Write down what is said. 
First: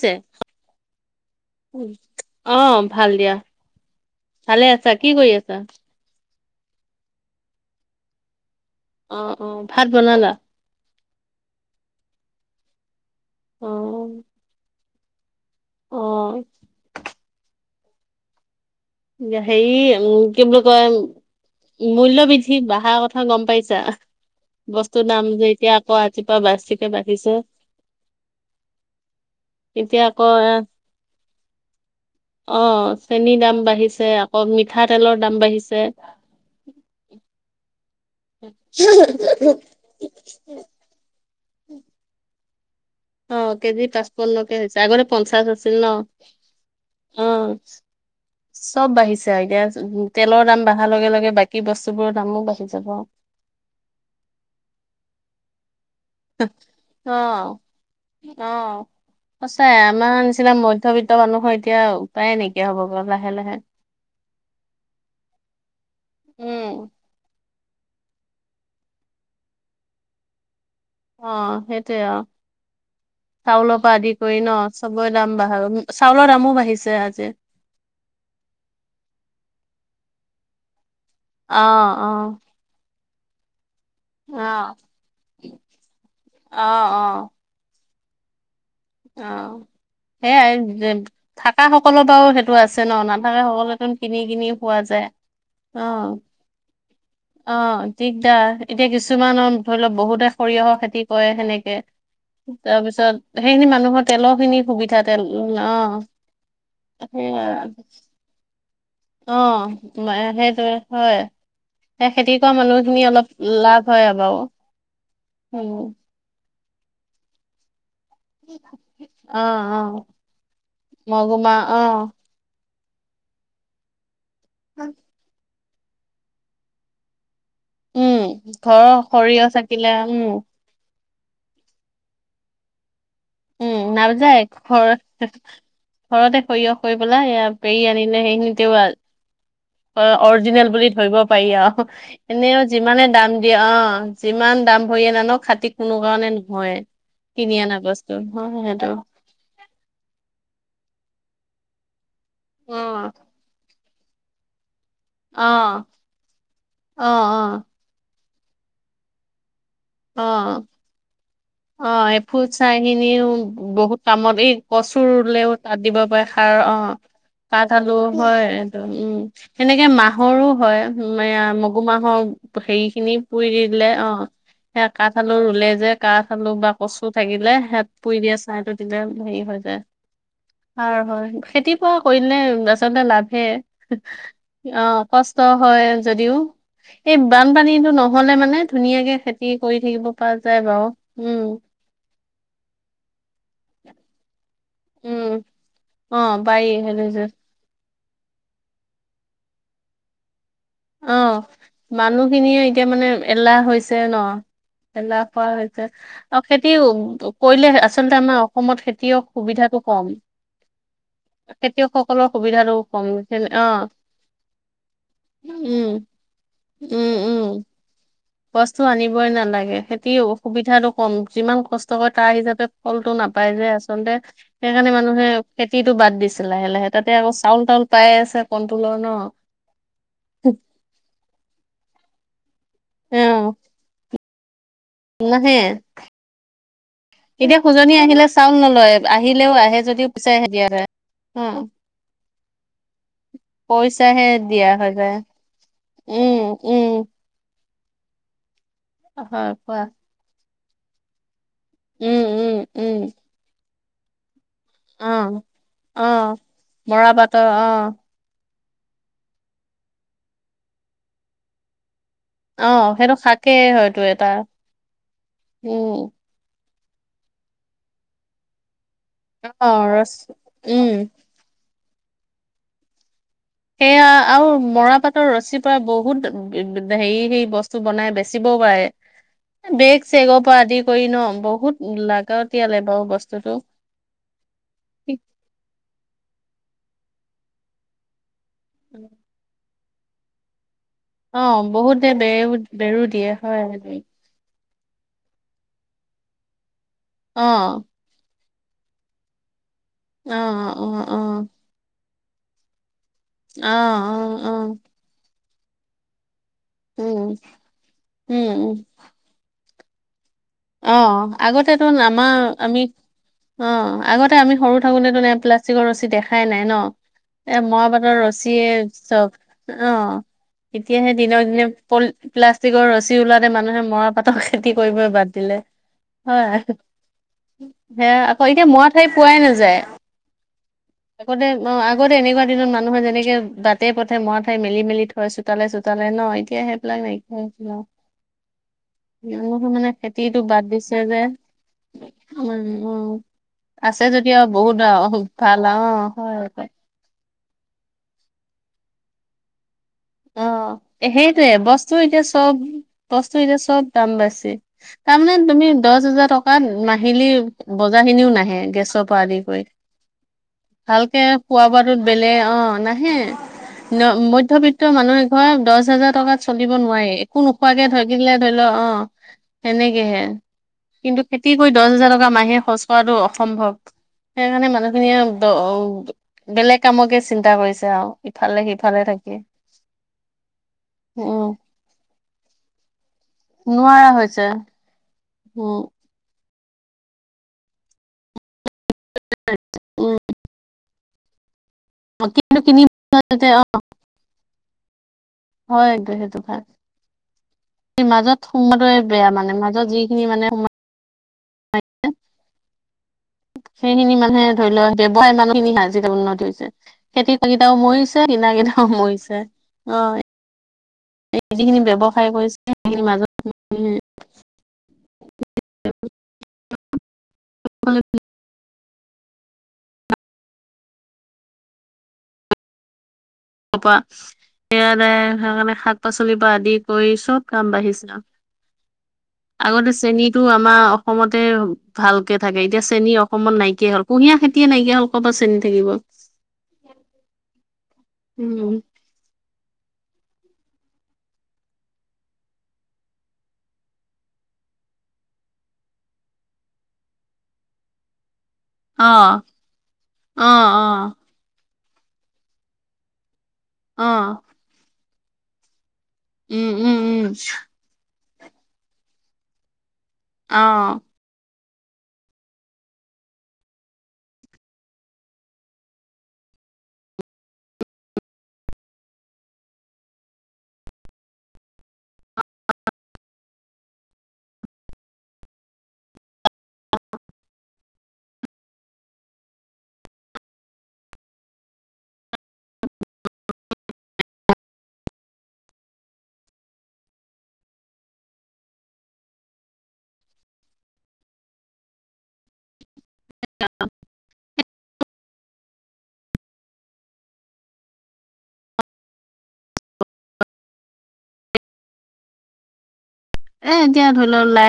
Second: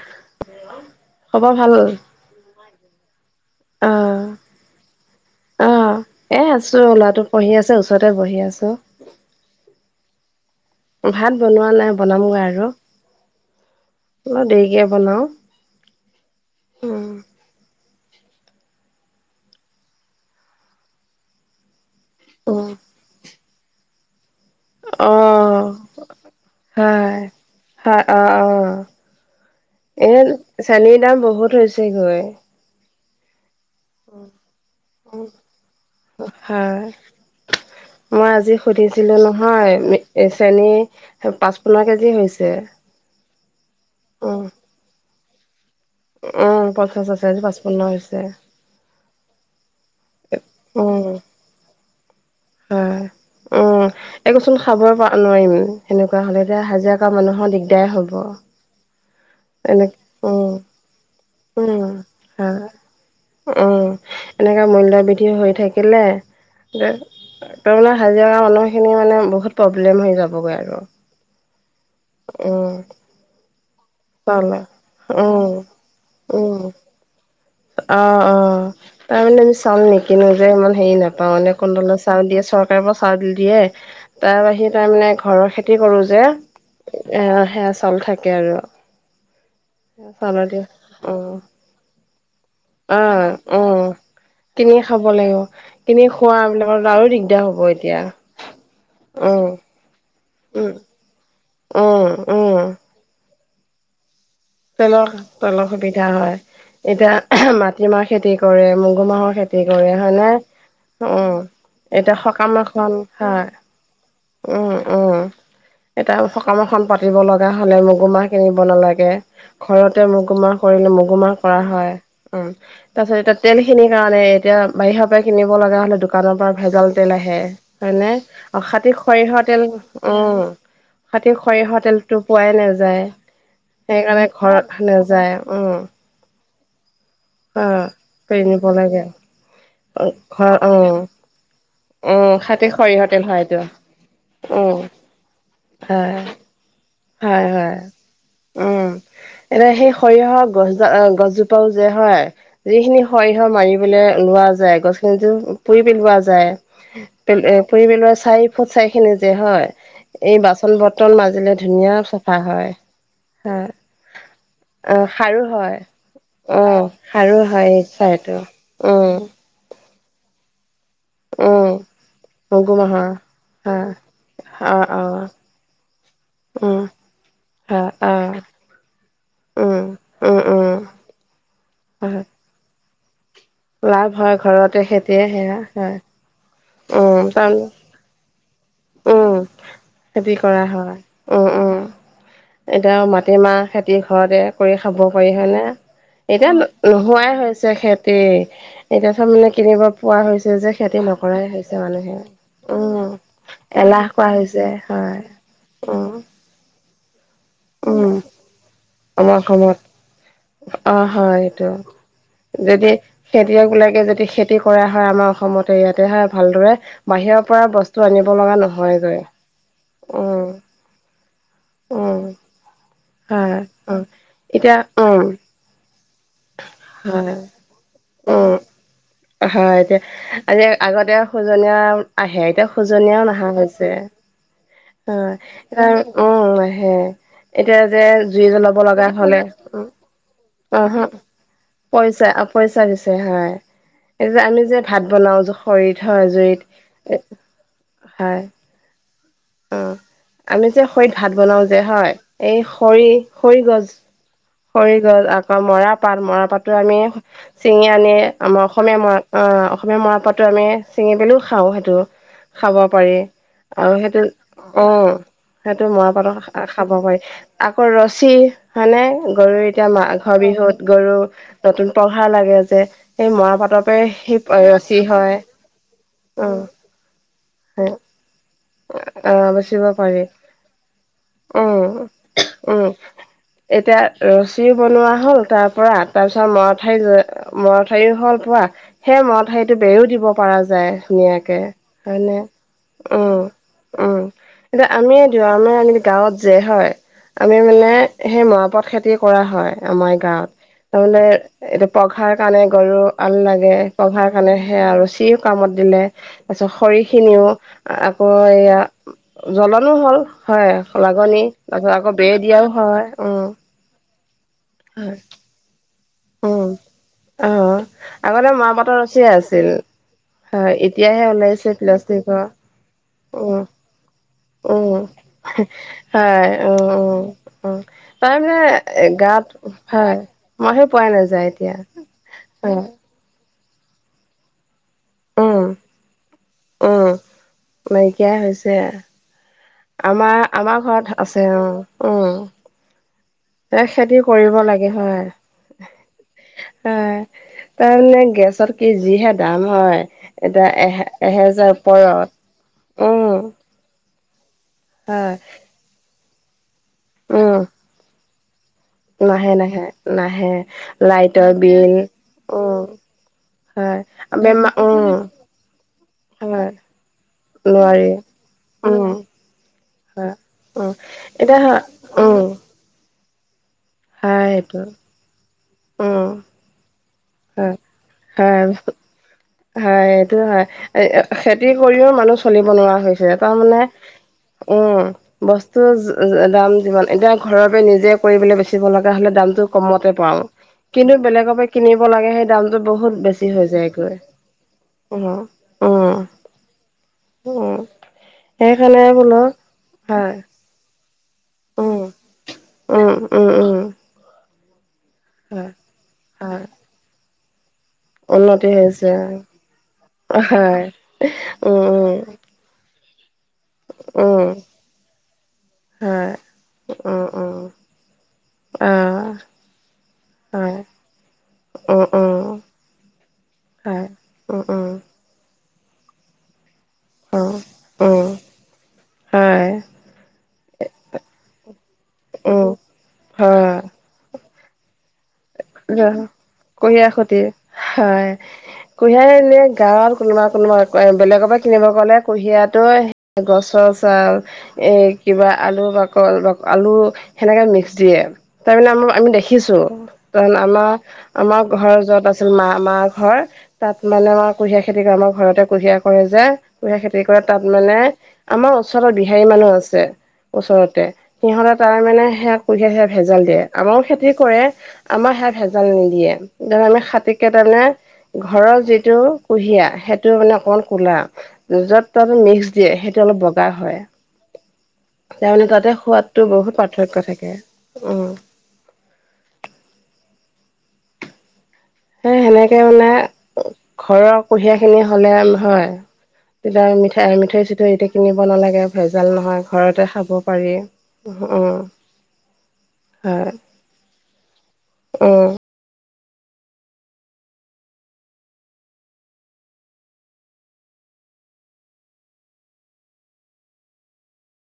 ছে খবৰ ভাল? অ ভাল দিয়া অ', ভালে আছা কি কৰি আছা অ'। এ আছো লৰাটো পঢ়ি আছে ওচৰতে বহি আছো অ অ ভাত বনালা ভাত বনোৱা নাই বনামগৈ আৰু অ অলপ দেৰিকে বনাওঁ অ উম দিয়া সেই উম কি বুলি কয় মূল্য বৃদ্ধি উম, বঢ়াৰ কথা গম পাইছা বস্তুৰ দাম যে অ', এতিয়া আকৌ আজিৰপৰা বাছিকে হয়। বাঢ়িছে হয় অ', অ', এতিয়া এ আকৌ চেনীৰ দাম বহুত হৈছে গৈ অ চেনীৰ দাম বাঢ়িছ [unintelligible] হয় মই আজি সুধিছিলো নহয় চেনী পাঁচপন্ন কেজি হৈছে অ কেজি পাচপন্ন কে হৈছে আগৰে পঞ্চাশ আছিল ন অ পঞ্চাশ অ আছে আজি পাচপন্ন হৈছে চব বাঢ়িছে আও এতিয়া উম তেলৰ দাম বাঢ়াৰ লগে লগে বাকী বস্তু বোৰৰ দামো বাঢ়ি যাব অ হম উম একোচোন খাবই পা নোৱাৰিম সেনেকুৱা হ'লে এতিয়া হাজিৰা কৰা মানুহৰ দিগদাৰ হ'ব অ সঁচাই এনে আমাৰ উম নিচিনা মধ্যবিত্ত মানুহৰ এতিয়া উম উপায়ে হয় নাইকিয়া হ'ব গৈ লাহে লাহে উম এনেকা মূল্যবৃদ্ধি হৈ থাকিলে উম, [unintelligible] হাজিৰা কৰা মানুহখিনি মানে বহুত প্ৰব্লেম হৈ যাবগৈ আৰু অ সেইটোৱেই অ উম চাউলৰ পৰা আদি কৰি চাউল ন চবৰে দাম উম বাঢ় চাউলৰ দামো উম বাঢ়িছে আজি অ অ তাৰ মানে আমি চাউল নিকিনোৱে যে ইমান হেৰি নাপাওঁ অ মানে কণ্ডলৰ অ চাউল দিয়ে চৰ চৰকাৰৰ পৰা চাউল দিয়ে তাৰ অ বাহিৰে তাৰ মানে ঘৰৰ খেতি কৰো যে অ অ এ সেয়া চাউল থাকে আৰু অ চাউলৰ সেইয়াই দিয়া অ থাকা সকলৰ বাৰু সেইটো আছ অ উম কিনি খোৱা যায় খাব লাগিব অ কিনি খোৱা বিলাকৰ টো আৰু দিগ অ দিগদাৰ এতিয়া উম কিছুমানৰ ধৰি লওক বহুতে উম সৰিয়হৰ খেতি কৰে সেনেকে উম উম তাৰ পিছত সেইখিনি মানুহৰ তেলৰ খিনি সুবিধা তেলৰ তেল তেলৰ অ খেতি কৰা হয় এতিয়া সেইয়া মাটিমাহ খেতি কৰে মগু অ মাহৰ খেতি কৰে মা- হয় সেইটোৱে নে হয় উম সেই এতিয়া খেতি কৰা সকাম এখন মানুহখিনি অলপ লাভ হয় বাৰু খাই উম উম [unintelligible] সকাম এখন পাতিব লগা হ'লে মগু মাহ কিনিব নালাগে অ অ ঘৰতে মগুমাহ কৰিলে মগুমাহ মগুমা কৰা অ হয় উম তাৰ পিছত এতিয়া তেল খিনিৰ কাৰণে এতিয়া বাহিৰৰ পৰা কিনি ব লগা হ'লে দোকানৰ পৰা ভেজাল তেল আহে হয়নে উম অ ঘৰৰ খাতি সৰিয়হ সৰিয়হৰ তেল থাকিলে উম। তাত সেই সৰিয়হৰ তেলটো পোৱাই নাযায়। উম, সেইকাৰণে নাযায় ঘৰত ঘৰ-ঘৰতে নাযায় উম, সৰিয়হ কৰি পেলাই এইয়া পেৰি অ', আনিলে কিনিব সেইখিনিতেও আৰ লাগে। অ' ঘৰ অৰিজিনেল বুলি উম, ধৰিব পাৰি আৰু উম, এনেও খাটি যিমানে সৰিয়হৰ তেল হয় দাম দিয়ে, এইটো অ'। যিমান উম, দাম ভৰিয়ে নানক খাটিক কোনো হয়, কাৰণে নহয়। হয় কিনি হয়। অনা বস্তু হয় সেইটো। এ, সেই সৰিয়হৰ গছ গছ জোপাও যে হয় অ যিখিনি সৰিয়হ মাৰি বোলে লোৱা যায়, অ গছখিনিতো পুৰি পেলোৱা যায় অ [unintelligible] পুৰি পেলোৱা চাৰি ফুট চাইখিন যে হয় অ এই অ বাচন বৰ্তন মাজিলে ধুনীয়া অ' এই চাফা ফুট হয়। চাইখিনিও হয় বহুত কামত, এই কচুৰ অ' সাৰো ৰুলেও তাত হয় দিব পাৰে সাৰ, অ'। সাৰো হয় কাঠ আলু চাইটো হয় এইটো, উম, সেনেকে মাহৰো হয়। য়া উম, মগু মাহৰ মগু মাহৰ হেৰিখিনি পুৰি দি হয় দিলে, অ'। সে অ', কাঠ অ', আলু ৰুলে যে কাঠ আলু বা উম, কচু থাকিলে সেই হয় পুৰি দিয়ে অ', ছাইটো [unintelligible] হেৰি হৈ যায়, উম, উম, উম, সাৰ হয়, খেতি পুৰা হয় কৰিলে আচলতে লাভে। লাভ হয় ঘৰতে অ' খেতিয়ে কষ্ট সেয়া হয় যদিও। এই উম, টাউন বানপানীটো নহ'লে মানে ধুনীয়াকে উম খেতি কৰি থাকিব পৰা খেতি যায় কৰা বাৰু, হয় উম। এতিয়া মাটিমাহ খেতি ঘৰতে কৰি খাব পাৰি উম হয়নে, অ এতিয়া পাৰি সেইটো যে নোহোৱাই হৈছে। খেতি এতিয়া চব মানে কিনিব পোৱা হৈছে যে। খেতি নকৰাই অ' হৈছে মানুহে মানুহখিনিয়ে এতিয়া মানে উম এলাহ হৈছ ছে কৰা ন' হৈছে এলাহ হয় খোৱা হৈছে। উম আৰু খেতি কৰিলে উম আচলতে আমাৰ অসমত খেতিৰ আমাৰ অসমত সুবিধাটো কম। অ' হয় সেইটো, খেতিয়কসকলৰ সুবিধাটো যদি কম অ খেতিয়কবিলাকে যদি খেতি কৰা হয় আমাৰ অসমতে ইয়াতে উম হয় ভালদৰে উম উম বাহিৰৰ পৰা বস্তু আনি বস্তু আনিবই নালাগে, খেতিৰ উম অসুবিধাটো কম, যিমান কষ্ট কৰে উম তাৰ হিচাপে ফলটো নাপায় হয় যে অ আচলতে এতিয়া সেইকাৰণে উম মানুহে খেতিটো বাদ দিছিল লাহে লাহে তাতে আকৌ হয় চাউল তাউল পাই আছে উম কণ্ট্ৰলৰ ন'। হয় এতিয়া আজি আগতে খোজনীয়া আহে এতিয়া অ খোজনীয়াও নহা হৈছে। নাহে অ' এ, উ, নাহে। এতিয়া খুজনি যে আহিলে জুই চাউল জ্বলাব নলয় লগা হ'লে আহিলেও আহে যদিও পইচাহে দিয়া যায় [unintelligible] উম পইচা পই ছা পিছে হয় পইচাহে আমি দিয়া যে হৈ ভাত যায় বনাও খৰিত হয় উম জুইত উম হয়। অ' হয় অ কোৱা। আমি যে খৰিত ভাত বনাও যে হয়, উম উম এই উম খৰি খৰি গছ খৰি অ গছ আকৌ মৰা অ পাট মৰা পাতো আমি মৰা পাতৰ অ ছিঙি আনি আমাৰ অসমীয়া মৰা আ, অসমীয়া মৰা পাটটো আমি পেলাই খাওঁ সেইটো। অ খাব সেইটো পাৰি শাকেই আৰু হয়তো সেইটো, এটা অ', সেইটো উম মৰা পাটৰ খাব পাৰি আকৌ ৰছী মানে গৰুৰ অ এতিয়া ৰচ মাঘৰ বিহুত উম গৰুৰ নতুন পঘাৰ লাগে যে সেই মৰা পাট সেয়া আৰু মৰা পাটৰ ৰছীৰ পৰা বহুত উম হেৰি সেই বস্তু বনাই বেচিবও পাৰে। অ বাচিব বেগ পাৰি চেগৰ পৰা আদি কৰি ন' উম বহুত লাগাৱতিয়ালে উম বাৰু বস্তুটো। এতিয়া ৰছীও বনোৱা হ'ল তাৰ পৰা তাৰপিছত মৰাঠাই মৰাঠাৰিও হ'ল পোৱা সেই মৰা ঠাৰিটো বেৰো দিব পৰা যায়। অ ধুনীয়াকে বহুতে বেও বেৰো দিয়ে হয় উ এতিয়া আমিয়ে লদিও আমাৰ এনেকে গাঁৱত যে হয় অ আমি মানে সেই মৰাপাত খেতি কৰা হয় আমাৰ অ অ গাঁৱত অ তামানে এতিয়া পঘাৰ কাৰণে গৰু আল অ অ লাগে, পঘাৰ অ কাৰণে সেয়া আৰু ৰচিও কামত দিলে। তাপিছত খৰি উম খিনিও আকৌ উম উম এয়া জলনো হল হয় অ লাগনি আগতেতোন তাৰপিছত আকৌ বেৰ আমাৰ দিয়াও আমি হয় উম অ আগতে আমি সৰু থাকোতে হয় তোন ইয়াত প্লাষ্টিকৰ ৰচী দেখাই নাই উম ন? অ এ মাপাটৰ আগতে মাহ ৰছীয়ে পাতৰ ৰছিয়ে আছিল চব অ। হয় এতিয়াহে দিন দিনে ওলাইছে পল প্লাষ্টিকৰ প্লাষ্টিকৰ ৰছী ওলাও তে উম মানুহে মৰা পাতৰ খেতি কৰিব উম বাদ দি। হয় উ উ উম সেয়া তাৰ আকৌ মানে এতিয়া মৰা এ ঠাই পোৱাই গাত নাযায় খাই মই হে আগতে অ আগতে এনেকুৱা দিনত মানুহে যেনেকে বাটে-পথে মৰা ঠাই মেলি মেলি থয় চোতালে উম চোতালে ন, এতিয়া সেইবিলাক উম নাইকিয়া হৈছে নাইকিয়াই হৈছে মানে খেতিটো আমাৰ বাদ আমাৰ দিছে ঘৰত যে। আছে উম উম উম উম এ আছে খেতি যদি আৰু কৰিব বহুত লাগে হয় ভাল অ হয়। হয় তাৰমানে গেছত কি যিহে দাম হয় অ এতিয়া এহে সেইটোয়ে এহেজাৰ বস্তু এতিয়া ওপৰত চব উম বস্তু এতিয়া চব দাম বেছি তাৰমানে হয় তুমি দহ হাজাৰ টকাত মাহ হিলি উম বজাৰ খিনিও নাহে গেছৰ পৰা আদি নাহে কৰি নাহে নাহে ভালকে লাইটৰ খোৱা বিল বোৱাটোত বেলেগ অ উম হয় আ বেমা তো উম মানুহ এঘয় দহ হাজাৰ টকাত হয় চলিব নোৱাৰি, একো নোখোৱাকে নোৱাৰি থাকিলে ধৰি লও অ উম সেনেকেহে হয় উম কিন্তু খেতি এতিয়া কৰি হয় দহ হাজাৰ টকা উম মাহে খচ কৰাটো অসম্ভৱ হয় সেইকাৰণে সেইটো মানুহখিনিয়ে দ উম বেলেগ কামকে চিন্তা হয় কৰিছে আৱ ইফালে হয় সিফালে থাকি হয় এইটো হয় উম খেতি কৰিও মানুহ চলিব নোৱাৰা হৈছে তাৰমানে নোৱাৰা হৈছে উম উম বস্তু দাম যিমান এতিয়া ঘৰৰ পৰাই নিজে কৰিবলে বেছি ব লগা হ'লে দামটো উম কমতে পাও কিন্তু বেলেগৰ পৰা কিনিব লাগে সেই কিন্তু কিনি দামটো বহুত বেছি অ হৈ যায় গৈ হয় সেইটো সেইটো খা উম মাজত সমোৱাটোৱে সেইকাৰণে বেয়া বোলো মানে মাজত যিখিনি মানে সোমাই অ উম উম উম সেইখিনি মানুহে ধৰি লোৱা ব্যৱসায় হয় মানুহখিনি আজিকালি উন্নতি হয় হৈছে, খেতি কৰা কিটাও মৰিচ ছে কিনা উন্নতি কিতাও হৈছে মৰিছে অ হয় যিখিনি উম ব্যৱসায় কৰিছে সেইখিনি মাজত উম হয় উম উম অ হয় উম উম পা হয় উম উম সেয়াদাই সেকাৱনে শাক-পাচলিৰ পৰা আদি কৰি চব উম দাম বাঢ়িছে আও উম হয় আগতে চেনীটো আমাৰ অসমতে ভালকে থাকে, উম এতিয়া চেনী অসমত হয় নাইকীয়া হ'ল। কুঁহিয়া খেতিয়ে নাইকীয়া হ'ল কপা চে ৰ কুহিয়াৰ খতি হয় উম কুঁহিয়াৰ এনেই গাঁৱত কোনোবা কোনোবা বেলেগৰ পৰা কিনিব গ'লে কুঁহিয়াটো গছৰ চাল এ কিবা আলু বাক আলু সেনেকে মিক্স দিয়ে। তাৰমানে আমাৰ অ আমি দেখিছো [unintelligible] অ অ আমাৰ আমাৰ ঘৰৰ য'ত আছিল মা মা ঘৰ তাত অ মানে আমাৰ কুহিয়াৰ খেতি কৰে। আমাৰ ঘৰতে কুহিয়াৰ কৰে যে উম উম কুহিয়াৰ খেতি উম কৰে, তাত মানে আমাৰ ওচৰতে বিহাৰী মানুহ আছে। অ ওচৰতে সিহঁতে তাৰেমানে সেয়া কুহিয়াই স ভেজাল দিয়ে আমাৰো খেতি কৰে। আমাৰ সেয়াত ভেজাল নিদিয়ে, আমি খাতীকে [unintelligible] ঘৰৰ যিটো কুঁহিয়াৰ সেইটো মানে অকমান কোলা। য'ত ত'ত মিক্স দিয়ে সেইটো অলপ বগা হয়। তাৰমানে তাতে সোৱাদটো বহুত পাৰ্থক্য থাকে অ'। সেই সেনেকে মানে ঘৰৰ কুহিয়াৰ খিনি হলে নহয়। তেতিয়া মিঠাই মিঠৈ-চিঠৈ এতিয়া কিনিব নালাগে ভেজাল নহয় ঘৰতে খাব পাৰি। অ' হয় উম। এ এতিয়া ধৰি ল' ওলাই